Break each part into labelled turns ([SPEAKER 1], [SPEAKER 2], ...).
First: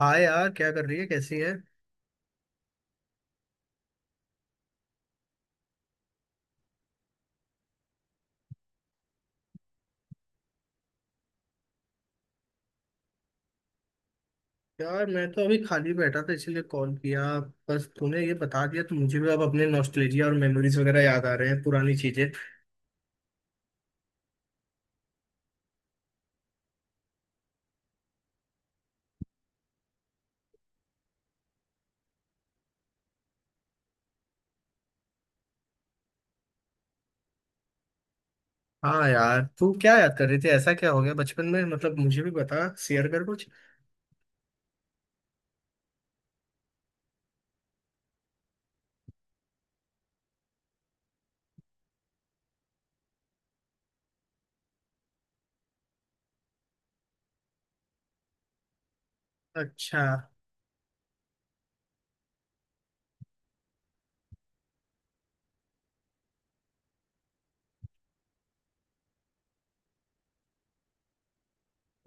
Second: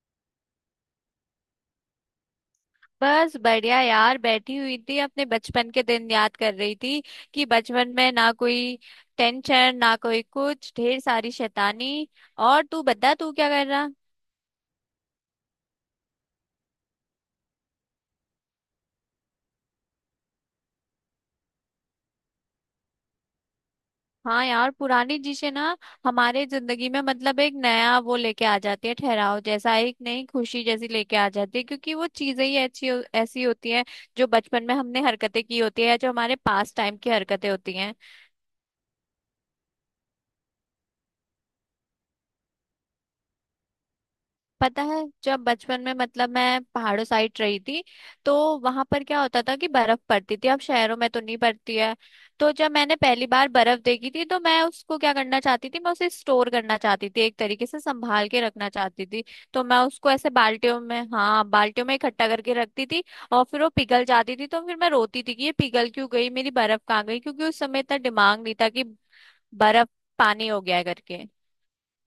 [SPEAKER 1] हाँ यार, क्या कर रही है? कैसी है?
[SPEAKER 2] बस बढ़िया यार। बैठी हुई थी अपने बचपन के दिन याद कर रही थी कि बचपन में ना कोई टेंशन ना कोई, कुछ ढेर सारी शैतानी। और तू बता, तू क्या कर रहा।
[SPEAKER 1] यार, मैं तो अभी खाली बैठा था इसीलिए कॉल किया। बस तूने ये बता दिया तो मुझे भी अब अपने नॉस्टैल्जिया और मेमोरीज वगैरह याद आ रहे हैं, पुरानी चीजें।
[SPEAKER 2] हाँ यार, पुरानी चीजें ना हमारे जिंदगी में मतलब एक नया वो लेके आ जाती है, ठहराव जैसा, एक नई खुशी जैसी लेके आ जाती है क्योंकि वो चीजें ही अच्छी ऐसी होती हैं जो बचपन में हमने हरकतें की होती है या जो हमारे पास टाइम की हरकतें होती हैं।
[SPEAKER 1] हाँ यार, तू क्या याद कर रही थी? ऐसा क्या हो गया बचपन में? मतलब मुझे भी बता, शेयर कर कुछ।
[SPEAKER 2] पता है, जब बचपन में मतलब मैं पहाड़ों साइड रही थी तो वहां पर क्या होता था कि बर्फ पड़ती थी। अब शहरों में तो नहीं पड़ती है। तो जब मैंने पहली बार बर्फ देखी थी तो मैं उसको क्या करना चाहती थी, मैं उसे स्टोर करना चाहती थी, एक तरीके से संभाल के रखना चाहती थी। तो मैं
[SPEAKER 1] अच्छा।
[SPEAKER 2] उसको ऐसे बाल्टियों में, हाँ, बाल्टियों में इकट्ठा करके रखती थी। और फिर वो पिघल जाती थी तो फिर मैं रोती थी कि ये पिघल क्यों गई, मेरी बर्फ कहाँ गई, क्योंकि उस समय इतना दिमाग नहीं था कि बर्फ पानी हो गया है करके।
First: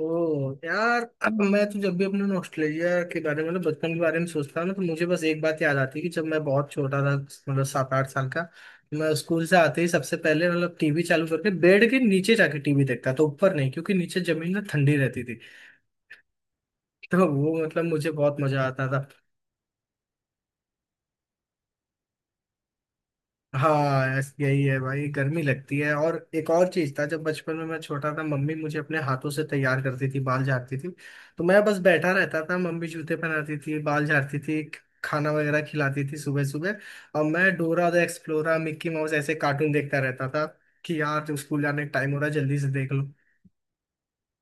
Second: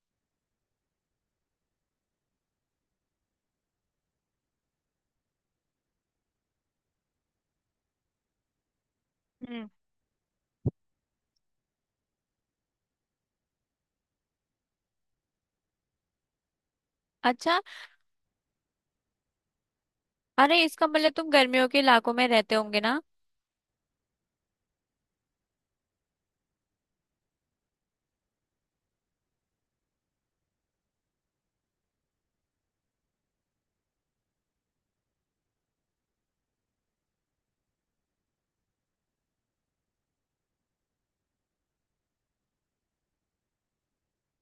[SPEAKER 1] ओ यार, अब मैं तो जब भी अपने ऑस्ट्रेलिया के बारे में मतलब बचपन के बारे में सोचता हूँ ना तो मुझे बस एक बात याद आती है कि जब मैं बहुत छोटा था, मतलब 7-8 साल का। मैं स्कूल से
[SPEAKER 2] हम्म।
[SPEAKER 1] आते ही सबसे पहले मतलब टीवी चालू करके बेड के नीचे जाके टीवी देखता था, तो ऊपर नहीं, क्योंकि नीचे जमीन में ठंडी रहती थी। तो वो
[SPEAKER 2] अच्छा।
[SPEAKER 1] मतलब मुझे बहुत मजा आता था।
[SPEAKER 2] अरे इसका मतलब तुम गर्मियों के इलाकों में रहते होंगे ना।
[SPEAKER 1] हाँ, यही है भाई, गर्मी लगती है। और एक और चीज था, जब बचपन में मैं छोटा था मम्मी मुझे अपने हाथों से तैयार करती थी, बाल झाड़ती थी। तो मैं बस बैठा रहता था, मम्मी जूते पहनाती थी, बाल झाड़ती थी। खाना वगैरह खिलाती थी सुबह सुबह। और मैं Dora the explorer, Mickey Mouse ऐसे कार्टून देखता रहता था। कि यार, जो स्कूल जाने का टाइम हो रहा है जल्दी से देख लो।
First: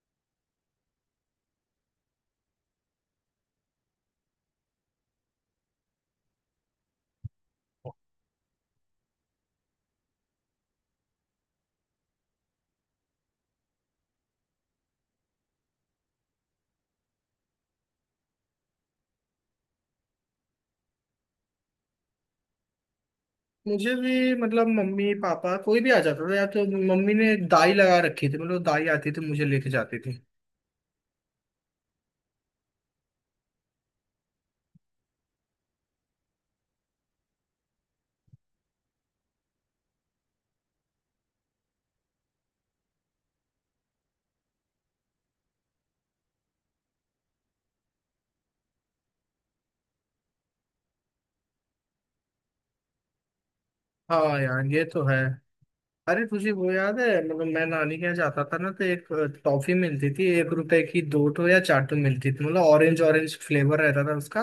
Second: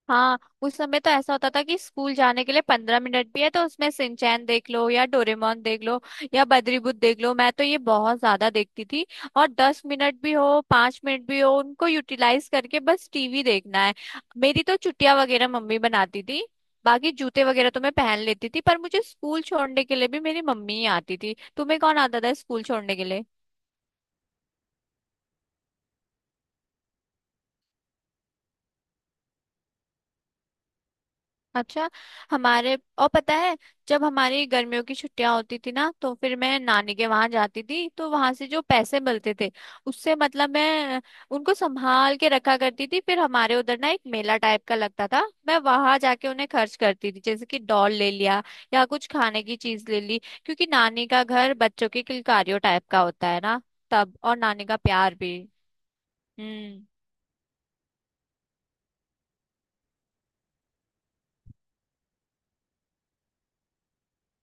[SPEAKER 2] हाँ, उस समय तो ऐसा होता था कि स्कूल जाने के लिए 15 मिनट भी है तो उसमें सिंचैन देख लो या डोरेमोन देख लो या बद्रीबुत देख लो। मैं तो ये बहुत ज्यादा देखती थी। और 10 मिनट भी हो, 5 मिनट भी हो, उनको यूटिलाइज करके बस टीवी देखना है। मेरी तो चुटिया वगैरह मम्मी बनाती थी, बाकी जूते वगैरह तो मैं पहन लेती थी। पर मुझे स्कूल छोड़ने के लिए भी मेरी मम्मी ही आती थी। तुम्हें कौन आता था स्कूल छोड़ने के लिए?
[SPEAKER 1] मुझे भी, मतलब मम्मी पापा कोई भी आ जाता था, या तो मम्मी ने दाई लगा रखी थी, मतलब दाई आती थी, मुझे लेके जाती थी।
[SPEAKER 2] अच्छा। हमारे और पता है, जब हमारी गर्मियों की छुट्टियां होती थी ना तो फिर मैं नानी के वहां जाती थी, तो वहां से जो पैसे मिलते थे उससे मतलब मैं उनको संभाल के रखा करती थी। फिर हमारे उधर ना एक मेला टाइप का लगता था, मैं वहां जाके उन्हें खर्च करती थी, जैसे कि डॉल ले लिया या कुछ खाने की चीज ले ली। क्योंकि नानी का घर बच्चों के किलकारियों टाइप का होता है ना, तब और
[SPEAKER 1] हाँ यार,
[SPEAKER 2] नानी का
[SPEAKER 1] ये तो है।
[SPEAKER 2] प्यार भी।
[SPEAKER 1] अरे, तुझे वो
[SPEAKER 2] हम्म।
[SPEAKER 1] याद है? मतलब मैं नानी के यहाँ जाता था ना, तो एक टॉफी मिलती थी, 1 रुपए की 2 ठो या 4 ठो मिलती थी, मतलब ऑरेंज ऑरेंज फ्लेवर रहता था उसका।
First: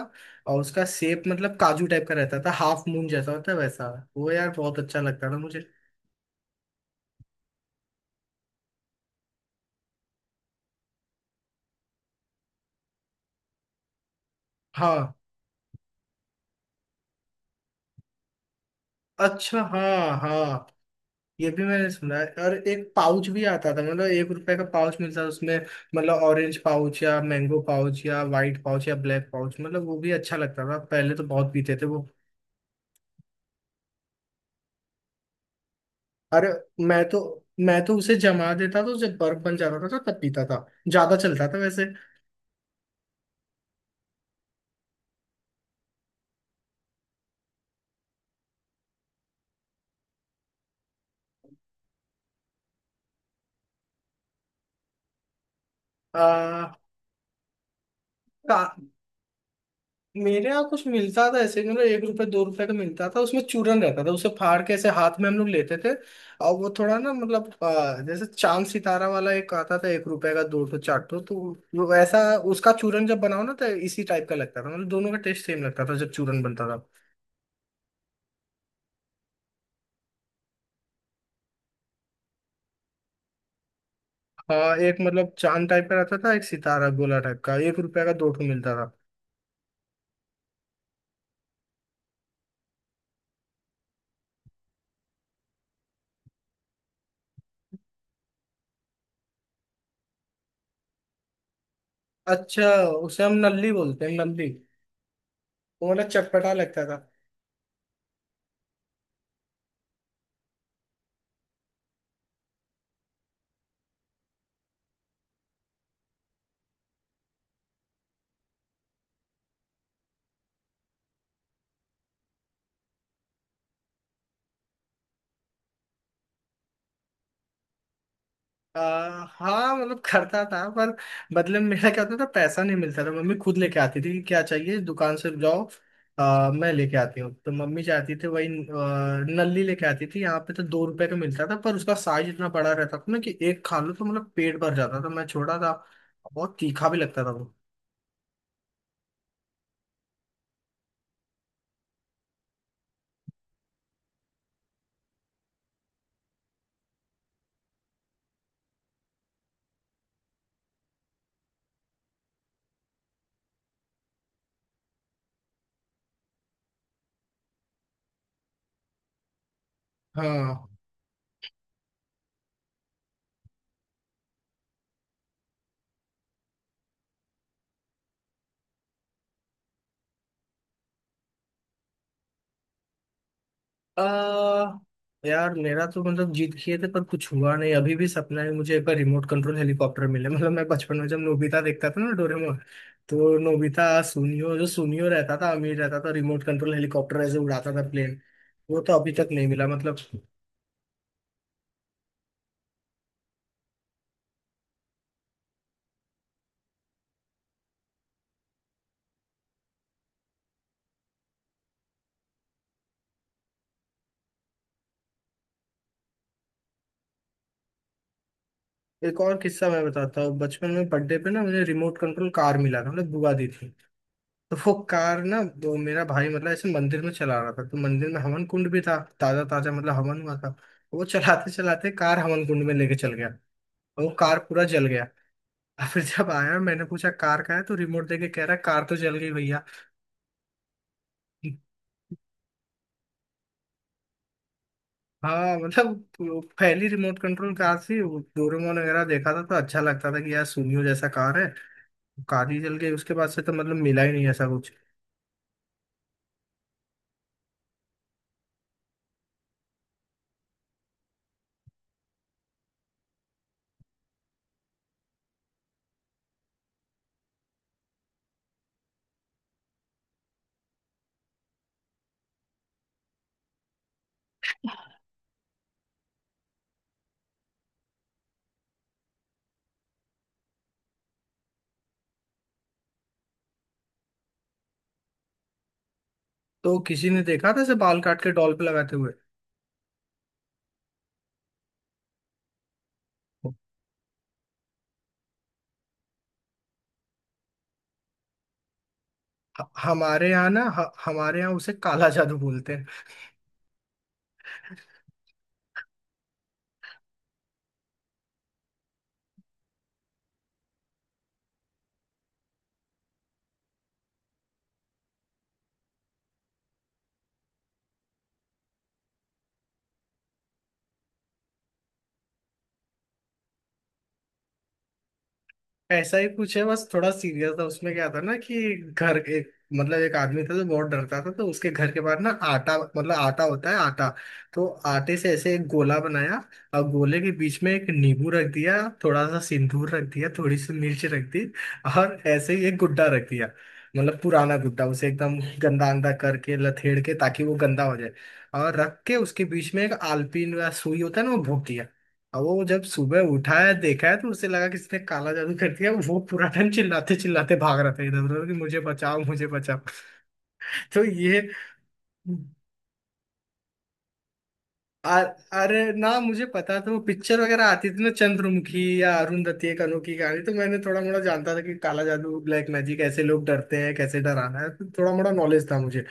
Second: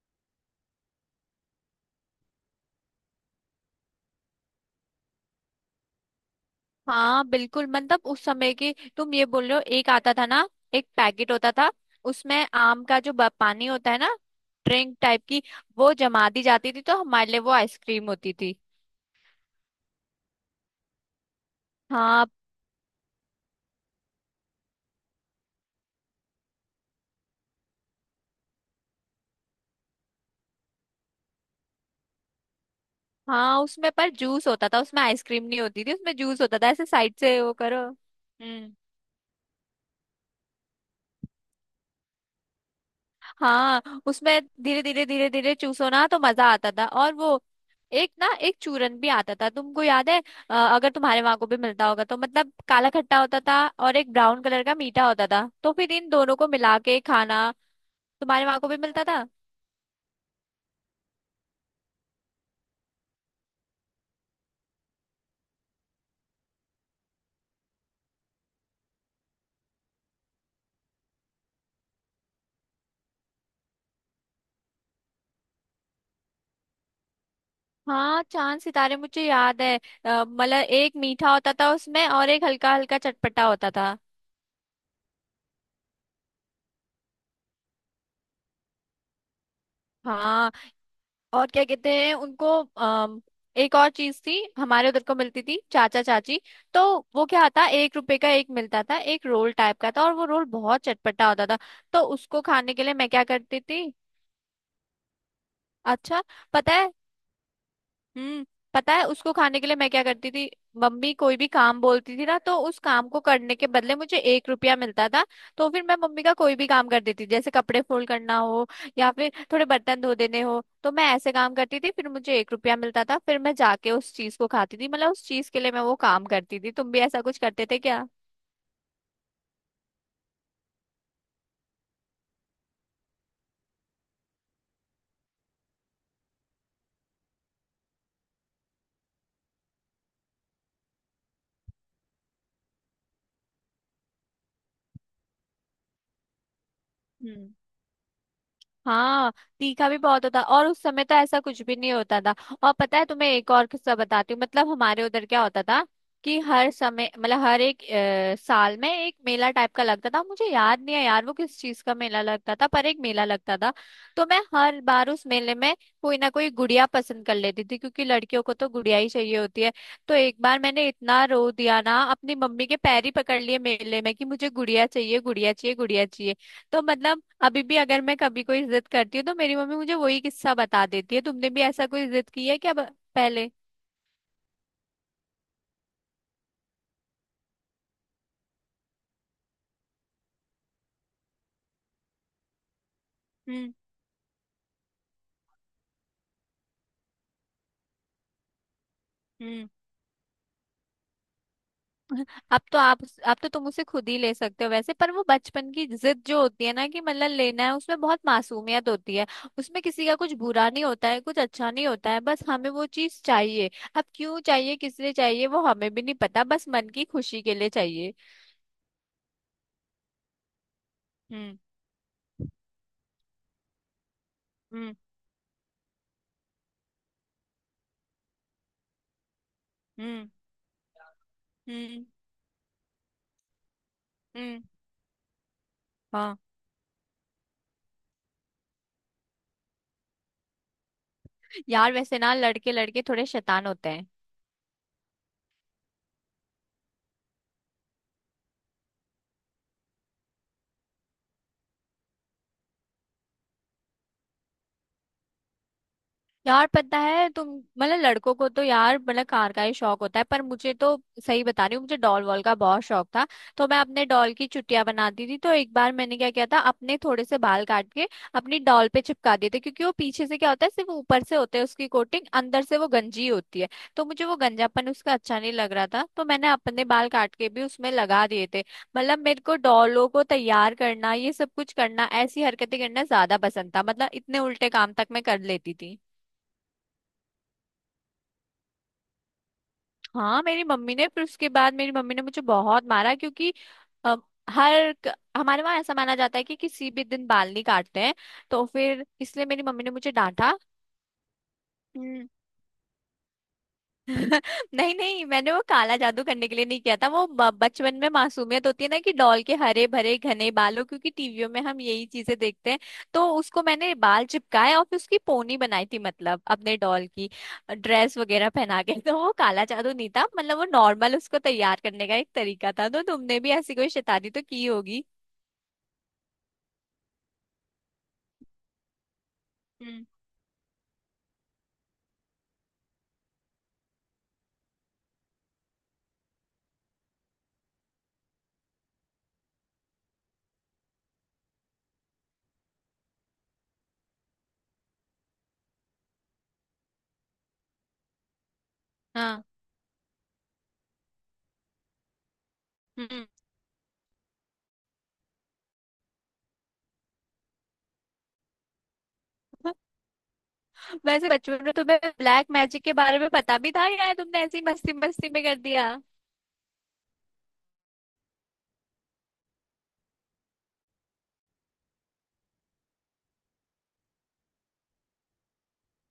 [SPEAKER 1] और उसका शेप मतलब काजू टाइप का रहता था, हाफ मून जैसा होता है वैसा। वो यार, बहुत अच्छा लगता था मुझे।
[SPEAKER 2] हाँ, बिल्कुल। मतलब उस समय की तुम ये बोल रहे हो, एक आता था ना, एक पैकेट होता था, उसमें आम का जो पानी होता है ना, ड्रिंक
[SPEAKER 1] हाँ।
[SPEAKER 2] टाइप की, वो जमा दी जाती थी तो हमारे लिए वो आइसक्रीम होती थी।
[SPEAKER 1] अच्छा, हाँ हाँ। ये भी मैंने सुना है,
[SPEAKER 2] हाँ,
[SPEAKER 1] और एक पाउच भी आता था, मतलब 1 रुपए का पाउच मिलता था उसमें। मतलब ऑरेंज पाउच या मैंगो पाउच या वाइट पाउच या ब्लैक पाउच, मतलब वो भी अच्छा लगता था, पहले तो बहुत पीते थे वो।
[SPEAKER 2] हाँ, उसमें पर जूस होता था, उसमें आइसक्रीम नहीं होती थी, उसमें जूस
[SPEAKER 1] अरे,
[SPEAKER 2] होता था ऐसे
[SPEAKER 1] मैं
[SPEAKER 2] साइड
[SPEAKER 1] तो
[SPEAKER 2] से वो
[SPEAKER 1] मैं
[SPEAKER 2] करो।
[SPEAKER 1] तो उसे जमा
[SPEAKER 2] हम्म।
[SPEAKER 1] देता, तो जब बर्फ बन जाता था तो तब पीता था। ज्यादा चलता था वैसे।
[SPEAKER 2] हाँ, उसमें धीरे धीरे धीरे धीरे चूसो ना तो मजा आता था। और वो एक ना एक चूरन भी आता था, तुमको याद है? अगर तुम्हारे वहां को भी मिलता होगा तो मतलब काला खट्टा होता था और एक ब्राउन कलर का मीठा होता था, तो फिर इन दोनों को
[SPEAKER 1] आ,
[SPEAKER 2] मिला के खाना। तुम्हारे
[SPEAKER 1] का,
[SPEAKER 2] वहां को भी मिलता था?
[SPEAKER 1] मेरे यहाँ कुछ मिलता था ऐसे, मतलब 1 रुपए 2 रुपए का मिलता था, उसमें चूरन रहता था, उसे फाड़ के ऐसे हाथ में हम लोग लेते थे। और वो थोड़ा ना, मतलब जैसे चांद सितारा वाला एक आता था, 1 रुपए का 2 ठो 4 ठो तो। वो वैसा। उसका चूरन जब बनाओ ना, तो इसी टाइप का लगता था, मतलब दोनों का टेस्ट सेम लगता था जब चूरन बनता था।
[SPEAKER 2] हाँ, चांद सितारे मुझे याद है। मतलब एक मीठा होता था उसमें और एक हल्का हल्का चटपटा होता था।
[SPEAKER 1] हाँ, एक मतलब चांद टाइप का रहता था, एक सितारा गोला टाइप का, 1 रुपए का 2 ठो मिलता था।
[SPEAKER 2] हाँ। और क्या कहते हैं उनको? अम, एक और चीज थी हमारे उधर को मिलती थी, चाचा चाची। तो वो क्या आता, एक रुपए का एक मिलता था, एक रोल टाइप का था और वो रोल बहुत चटपटा होता था। तो उसको
[SPEAKER 1] अच्छा।
[SPEAKER 2] खाने के लिए मैं
[SPEAKER 1] उसे
[SPEAKER 2] क्या
[SPEAKER 1] हम
[SPEAKER 2] करती
[SPEAKER 1] नल्ली
[SPEAKER 2] थी?
[SPEAKER 1] बोलते हैं, नल्ली। वो मतलब
[SPEAKER 2] अच्छा।
[SPEAKER 1] चटपटा
[SPEAKER 2] पता
[SPEAKER 1] लगता
[SPEAKER 2] है।
[SPEAKER 1] था।
[SPEAKER 2] हम्म। पता है, उसको खाने के लिए मैं क्या करती थी? मम्मी कोई भी काम बोलती थी ना, तो उस काम को करने के बदले मुझे एक रुपया मिलता था। तो फिर मैं मम्मी का कोई भी काम कर देती थी, जैसे कपड़े फोल्ड करना हो या फिर थोड़े बर्तन धो देने हो, तो मैं ऐसे काम करती थी, फिर मुझे एक रुपया मिलता था, फिर मैं जाके उस चीज को खाती थी। मतलब उस चीज के लिए मैं वो काम करती थी। तुम भी ऐसा कुछ करते थे क्या?
[SPEAKER 1] हाँ मतलब करता था, पर बदले में मेरा क्या होता था, पैसा नहीं मिलता था, मम्मी खुद लेके आती थी कि क्या चाहिए दुकान से जाओ, मैं लेके आती हूँ। तो मम्मी जाती थी, वही नल्ली लेके आती थी, यहाँ पे तो 2 रुपए का मिलता था, पर उसका साइज इतना बड़ा रहता था ना कि एक खा लो तो मतलब पेट भर जाता था, मैं छोटा था। बहुत तीखा भी लगता था
[SPEAKER 2] हम्म।
[SPEAKER 1] वो।
[SPEAKER 2] हाँ, तीखा भी बहुत होता और उस समय तो ऐसा कुछ भी नहीं होता था। और पता है तुम्हें, एक और किस्सा बताती हूँ। मतलब हमारे उधर क्या होता था कि हर समय मतलब हर एक साल में एक मेला टाइप का लगता था। मुझे याद नहीं है यार वो किस चीज का मेला लगता था, पर एक मेला लगता था। तो मैं हर बार उस मेले में कोई ना कोई गुड़िया पसंद कर लेती थी, क्योंकि लड़कियों को तो गुड़िया ही चाहिए होती है। तो एक बार
[SPEAKER 1] हाँ।
[SPEAKER 2] मैंने इतना रो दिया ना, अपनी मम्मी के पैर ही पकड़ लिए मेले में कि मुझे गुड़िया चाहिए, गुड़िया चाहिए, गुड़िया चाहिए। तो मतलब अभी भी अगर मैं कभी कोई जिद करती हूँ तो मेरी मम्मी मुझे वही किस्सा बता देती है। तुमने भी ऐसा कोई जिद की है क्या पहले?
[SPEAKER 1] आ, यार, मेरा तो मतलब जीत किए थे पर कुछ हुआ नहीं, अभी भी सपना है मुझे एक बार रिमोट कंट्रोल हेलीकॉप्टर मिले। मतलब मैं बचपन में जब नोबिता देखता था ना, डोरेमोन। तो
[SPEAKER 2] हम्म।
[SPEAKER 1] नोबिता, सुनियो, जो सुनियो रहता था अमीर रहता था, रिमोट कंट्रोल हेलीकॉप्टर ऐसे उड़ाता था, प्लेन। वो तो अभी तक नहीं मिला
[SPEAKER 2] हम्म।
[SPEAKER 1] मतलब।
[SPEAKER 2] अब तो आप अब तो तुम उसे खुद ही ले सकते हो वैसे। पर वो बचपन की जिद जो होती है ना कि मतलब लेना है, उसमें बहुत मासूमियत होती है। उसमें किसी का कुछ बुरा नहीं होता है, कुछ अच्छा नहीं होता है, बस हमें वो चीज चाहिए। अब क्यों चाहिए, किस लिए चाहिए, वो हमें भी नहीं पता, बस मन की खुशी के लिए चाहिए।
[SPEAKER 1] एक और किस्सा मैं बताता हूँ, बचपन में बर्थडे पे ना
[SPEAKER 2] हम्म।
[SPEAKER 1] मुझे रिमोट कंट्रोल कार मिला था, मतलब बुआ दी थी। तो वो
[SPEAKER 2] हम्म।
[SPEAKER 1] कार ना, वो मेरा भाई मतलब ऐसे मंदिर में चला रहा था, तो मंदिर में हवन कुंड भी था, ताजा ताजा मतलब हवन
[SPEAKER 2] हम्म।
[SPEAKER 1] हुआ था। वो चलाते चलाते
[SPEAKER 2] हम्म।
[SPEAKER 1] कार हवन कुंड में लेके चल गया। और वो कार
[SPEAKER 2] हम्म,
[SPEAKER 1] पूरा जल गया। और फिर जब
[SPEAKER 2] हाँ।
[SPEAKER 1] आया, मैंने पूछा कार का है, तो रिमोट देके कह रहा, कार तो जल गई भैया।
[SPEAKER 2] यार वैसे ना लड़के लड़के थोड़े शैतान होते हैं।
[SPEAKER 1] हाँ मतलब, वो पहली रिमोट कंट्रोल कार थी, वो डोरेमोन वगैरह देखा था तो अच्छा लगता था कि यार सुनियो जैसा कार है। कार ही जल गई, उसके बाद से तो मतलब मिला ही नहीं ऐसा कुछ।
[SPEAKER 2] यार, पता है तुम, मतलब लड़कों को तो यार मतलब कार का ही शौक होता है। पर मुझे तो, सही बता रही हूँ, मुझे डॉल वॉल का बहुत शौक था। तो मैं अपने डॉल की चुटिया बनाती थी। तो एक बार मैंने क्या किया था, अपने थोड़े से बाल काट के अपनी डॉल पे चिपका दिए थे। क्योंकि वो पीछे से क्या होता है, सिर्फ ऊपर से होता है उसकी कोटिंग, अंदर से वो गंजी होती है। तो मुझे वो गंजापन उसका अच्छा नहीं लग रहा था, तो मैंने अपने बाल काट के भी उसमें लगा दिए थे। मतलब मेरे को डॉलों को तैयार करना, ये सब कुछ करना, ऐसी हरकतें करना ज्यादा पसंद था। मतलब इतने उल्टे काम तक मैं कर लेती थी।
[SPEAKER 1] तो किसी ने देखा था इसे बाल काट के डॉल पे लगाते हुए?
[SPEAKER 2] हाँ, मेरी मम्मी ने, फिर उसके बाद मेरी मम्मी ने मुझे बहुत मारा। क्योंकि अ, हमारे वहाँ ऐसा माना जाता है कि किसी भी दिन बाल नहीं काटते हैं। तो फिर इसलिए मेरी मम्मी ने मुझे
[SPEAKER 1] हमारे यहाँ
[SPEAKER 2] डांटा।
[SPEAKER 1] ना, हमारे यहाँ उसे काला जादू बोलते हैं।
[SPEAKER 2] नहीं नहीं, मैंने वो काला जादू करने के लिए नहीं किया था। वो बचपन में मासूमियत होती है ना कि डॉल के हरे भरे घने बालों, क्योंकि टीवियों में हम यही चीजें देखते हैं। तो उसको मैंने बाल चिपकाए और फिर उसकी पोनी बनाई थी, मतलब अपने डॉल की ड्रेस वगैरह पहना के। तो वो काला जादू नहीं था, मतलब वो नॉर्मल उसको तैयार करने का एक तरीका था। तो तुमने भी ऐसी कोई शैतानी तो की होगी।
[SPEAKER 1] ऐसा ही कुछ है, बस थोड़ा सीरियस था, उसमें क्या था ना कि घर एक, मतलब
[SPEAKER 2] हम्म।
[SPEAKER 1] एक आदमी था जो बहुत डरता था, तो उसके घर के बाहर ना आटा, मतलब आटा होता है आटा। तो आटे से ऐसे एक गोला बनाया। और गोले के बीच में एक नींबू रख दिया। थोड़ा सा सिंदूर रख दिया, थोड़ी सी मिर्च रख दी। और ऐसे ही एक गुड्डा रख दिया। मतलब पुराना गुड्डा, उसे एकदम गंदा अंदा करके लथेड़ के ताकि वो गंदा हो जाए। और रख के
[SPEAKER 2] हाँ।
[SPEAKER 1] उसके बीच में एक आलपीन या सुई होता है ना, वो भोंक दिया। अब वो जब सुबह
[SPEAKER 2] हम्म।
[SPEAKER 1] उठा है, देखा है, तो उसे लगा किसने काला जादू कर दिया। वो पूरा टाइम चिल्लाते चिल्लाते भाग रहा था इधर उधर कि मुझे बचाओ, मुझे बचाओ। तो
[SPEAKER 2] वैसे
[SPEAKER 1] ये।
[SPEAKER 2] बचपन में तुम्हें ब्लैक मैजिक के बारे में पता भी था, या तुमने ऐसी मस्ती
[SPEAKER 1] आ-
[SPEAKER 2] मस्ती में कर
[SPEAKER 1] अरे
[SPEAKER 2] दिया?
[SPEAKER 1] ना, मुझे पता था, वो पिक्चर वगैरह आती थी ना, चंद्रमुखी या अरुंधति, एक अनोखी कहानी। तो मैंने थोड़ा मोड़ा जानता था कि काला जादू, ब्लैक मैजिक, ऐसे लोग डरते हैं, कैसे डराना है, तो थोड़ा मोड़ा नॉलेज था मुझे।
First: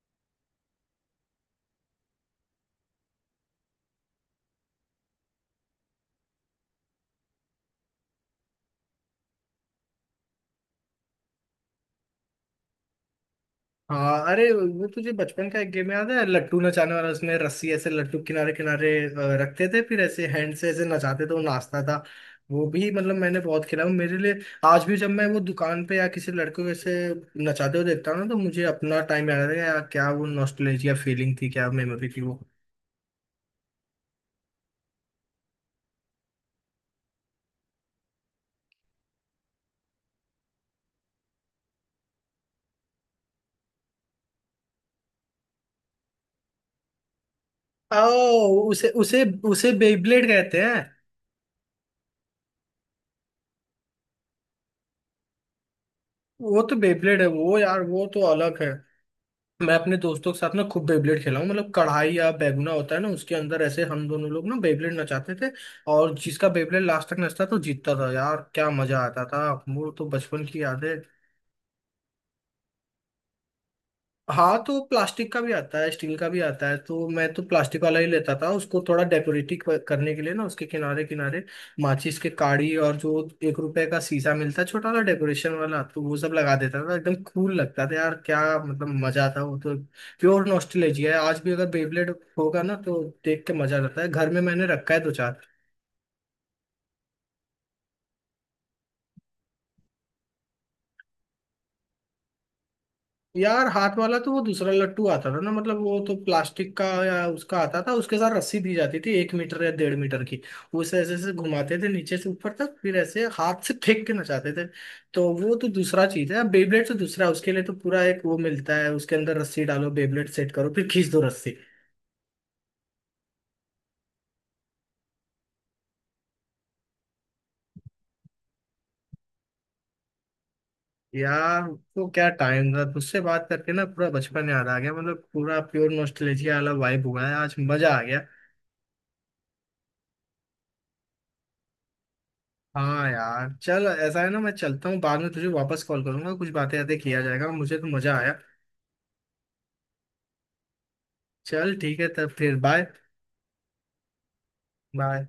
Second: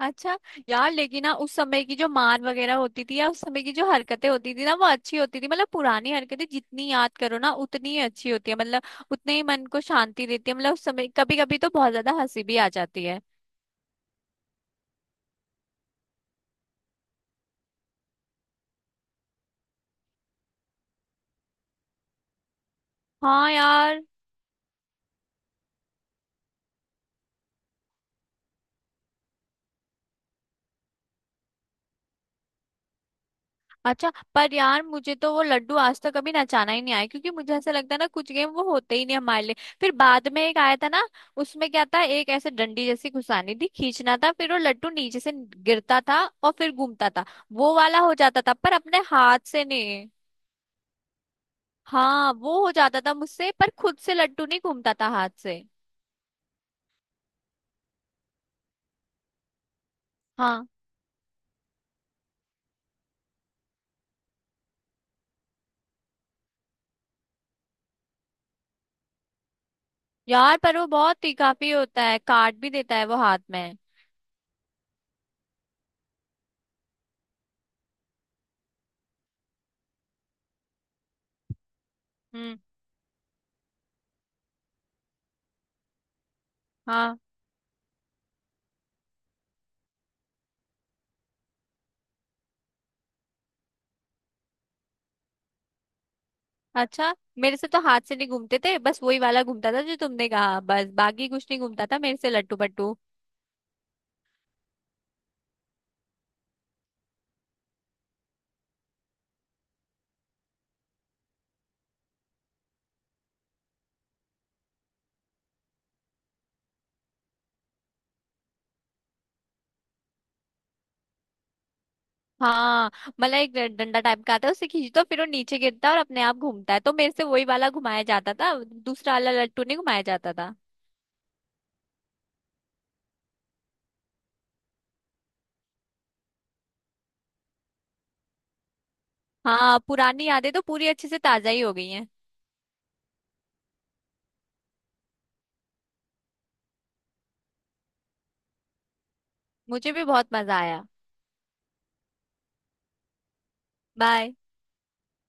[SPEAKER 2] अच्छा। यार लेकिन ना उस समय की जो मान वगैरह होती थी या उस समय की जो हरकतें होती थी ना वो अच्छी होती थी। मतलब पुरानी हरकतें जितनी याद करो ना उतनी ही अच्छी होती है। मतलब उतने ही मन को शांति देती है। मतलब उस समय कभी कभी तो बहुत ज्यादा हंसी भी आ जाती है।
[SPEAKER 1] हाँ। अरे, वो तुझे बचपन का एक गेम याद है, लट्टू नचाने वाला? उसमें रस्सी ऐसे लट्टू किनारे किनारे रखते थे, फिर ऐसे हैंड से ऐसे नचाते थे, वो नाचता था। वो भी मतलब मैंने
[SPEAKER 2] हाँ
[SPEAKER 1] बहुत खेला हूँ,
[SPEAKER 2] यार।
[SPEAKER 1] मेरे लिए। आज भी जब मैं वो दुकान पे या किसी लड़के को ऐसे नचाते हुए देखता हूँ ना, तो मुझे अपना टाइम याद आता है। यार, क्या वो नॉस्टैल्जिया फीलिंग थी, क्या मेमोरी थी वो।
[SPEAKER 2] अच्छा। पर यार मुझे तो वो लड्डू आज तक कभी नचाना ही नहीं आया, क्योंकि मुझे ऐसा लगता है ना कुछ गेम वो होते ही नहीं हमारे लिए। फिर बाद में एक आया था ना, उसमें क्या था, एक ऐसे डंडी जैसी घुसानी थी, खींचना था, फिर वो लड्डू नीचे से गिरता था और फिर घूमता था। वो वाला हो जाता था
[SPEAKER 1] ओ,
[SPEAKER 2] पर
[SPEAKER 1] उसे
[SPEAKER 2] अपने
[SPEAKER 1] उसे
[SPEAKER 2] हाथ से
[SPEAKER 1] उसे
[SPEAKER 2] नहीं।
[SPEAKER 1] बेब्लेड कहते हैं।
[SPEAKER 2] हाँ, वो हो जाता था मुझसे, पर खुद से लड्डू नहीं घूमता था हाथ से।
[SPEAKER 1] वो तो बेब्लेड है वो यार, वो तो अलग है। मैं अपने दोस्तों के साथ ना
[SPEAKER 2] हाँ
[SPEAKER 1] खूब बेबलेट खेला हूँ, मतलब कढ़ाई या बैगुना होता है ना, उसके अंदर ऐसे हम दोनों लोग ना बेबलेट नचाते थे। और जिसका बेबलेट लास्ट तक नचता तो जीतता था। यार, क्या मजा आता था। वो तो बचपन
[SPEAKER 2] यार,
[SPEAKER 1] की
[SPEAKER 2] पर वो
[SPEAKER 1] यादें।
[SPEAKER 2] बहुत ही काफी होता है, काट भी देता है वो हाथ में।
[SPEAKER 1] हाँ, तो प्लास्टिक का भी आता है, स्टील का भी आता है, तो मैं तो प्लास्टिक वाला ही लेता था, उसको थोड़ा डेकोरेटिव करने के लिए ना, उसके किनारे किनारे माचिस के
[SPEAKER 2] हम्म।
[SPEAKER 1] काड़ी और जो 1 रुपए का शीशा मिलता है छोटा सा, डेकोरेशन वाला, तो वो सब लगा देता था, एकदम
[SPEAKER 2] हाँ।
[SPEAKER 1] कूल लगता था। यार, क्या मतलब मजा था वो तो। प्योर नॉस्टैल्जिया है। आज भी अगर बेबलेट होगा ना तो देख के मजा आता है, घर में मैंने रखा है दो चार।
[SPEAKER 2] अच्छा, मेरे से तो हाथ से नहीं घूमते थे, बस वही वाला घूमता था जो तुमने कहा। बस बाकी कुछ नहीं घूमता था मेरे से, लट्टू पट्टू।
[SPEAKER 1] यार, हाथ वाला तो वो दूसरा लट्टू आता था ना, मतलब वो तो प्लास्टिक का या उसका आता था, उसके साथ रस्सी दी जाती थी, 1 मीटर या 1.5 मीटर की। उसे ऐसे ऐसे घुमाते थे नीचे से ऊपर तक, फिर ऐसे हाथ से फेंक के नचाते थे। तो वो तो दूसरा चीज है, बेबलेट तो दूसरा है, उसके लिए तो पूरा एक वो मिलता है, उसके अंदर रस्सी डालो, बेबलेट सेट करो, फिर खींच दो रस्सी।
[SPEAKER 2] हाँ, मतलब एक डंडा टाइप का आता है, उसे खींचो तो फिर वो नीचे गिरता है और अपने आप घूमता है। तो मेरे से वही वाला घुमाया जाता था, दूसरा वाला लट्टू नहीं घुमाया जाता था।
[SPEAKER 1] यार, तो क्या टाइम था तुझसे बात करके ना, पूरा बचपन याद आ गया, मतलब पूरा प्योर नॉस्टैल्जिया वाला वाइब हुआ है, आज मजा आ गया।
[SPEAKER 2] हाँ, पुरानी यादें तो पूरी अच्छे से ताजा ही हो गई हैं।
[SPEAKER 1] हाँ यार, चल ऐसा है ना, मैं चलता हूँ। बाद में तुझे वापस कॉल करूंगा, कुछ बातें यातें किया जाएगा। मुझे तो मजा आया।
[SPEAKER 2] मुझे भी बहुत मजा आया।
[SPEAKER 1] चल ठीक है, तब फिर बाय।
[SPEAKER 2] बाय।
[SPEAKER 1] बाय।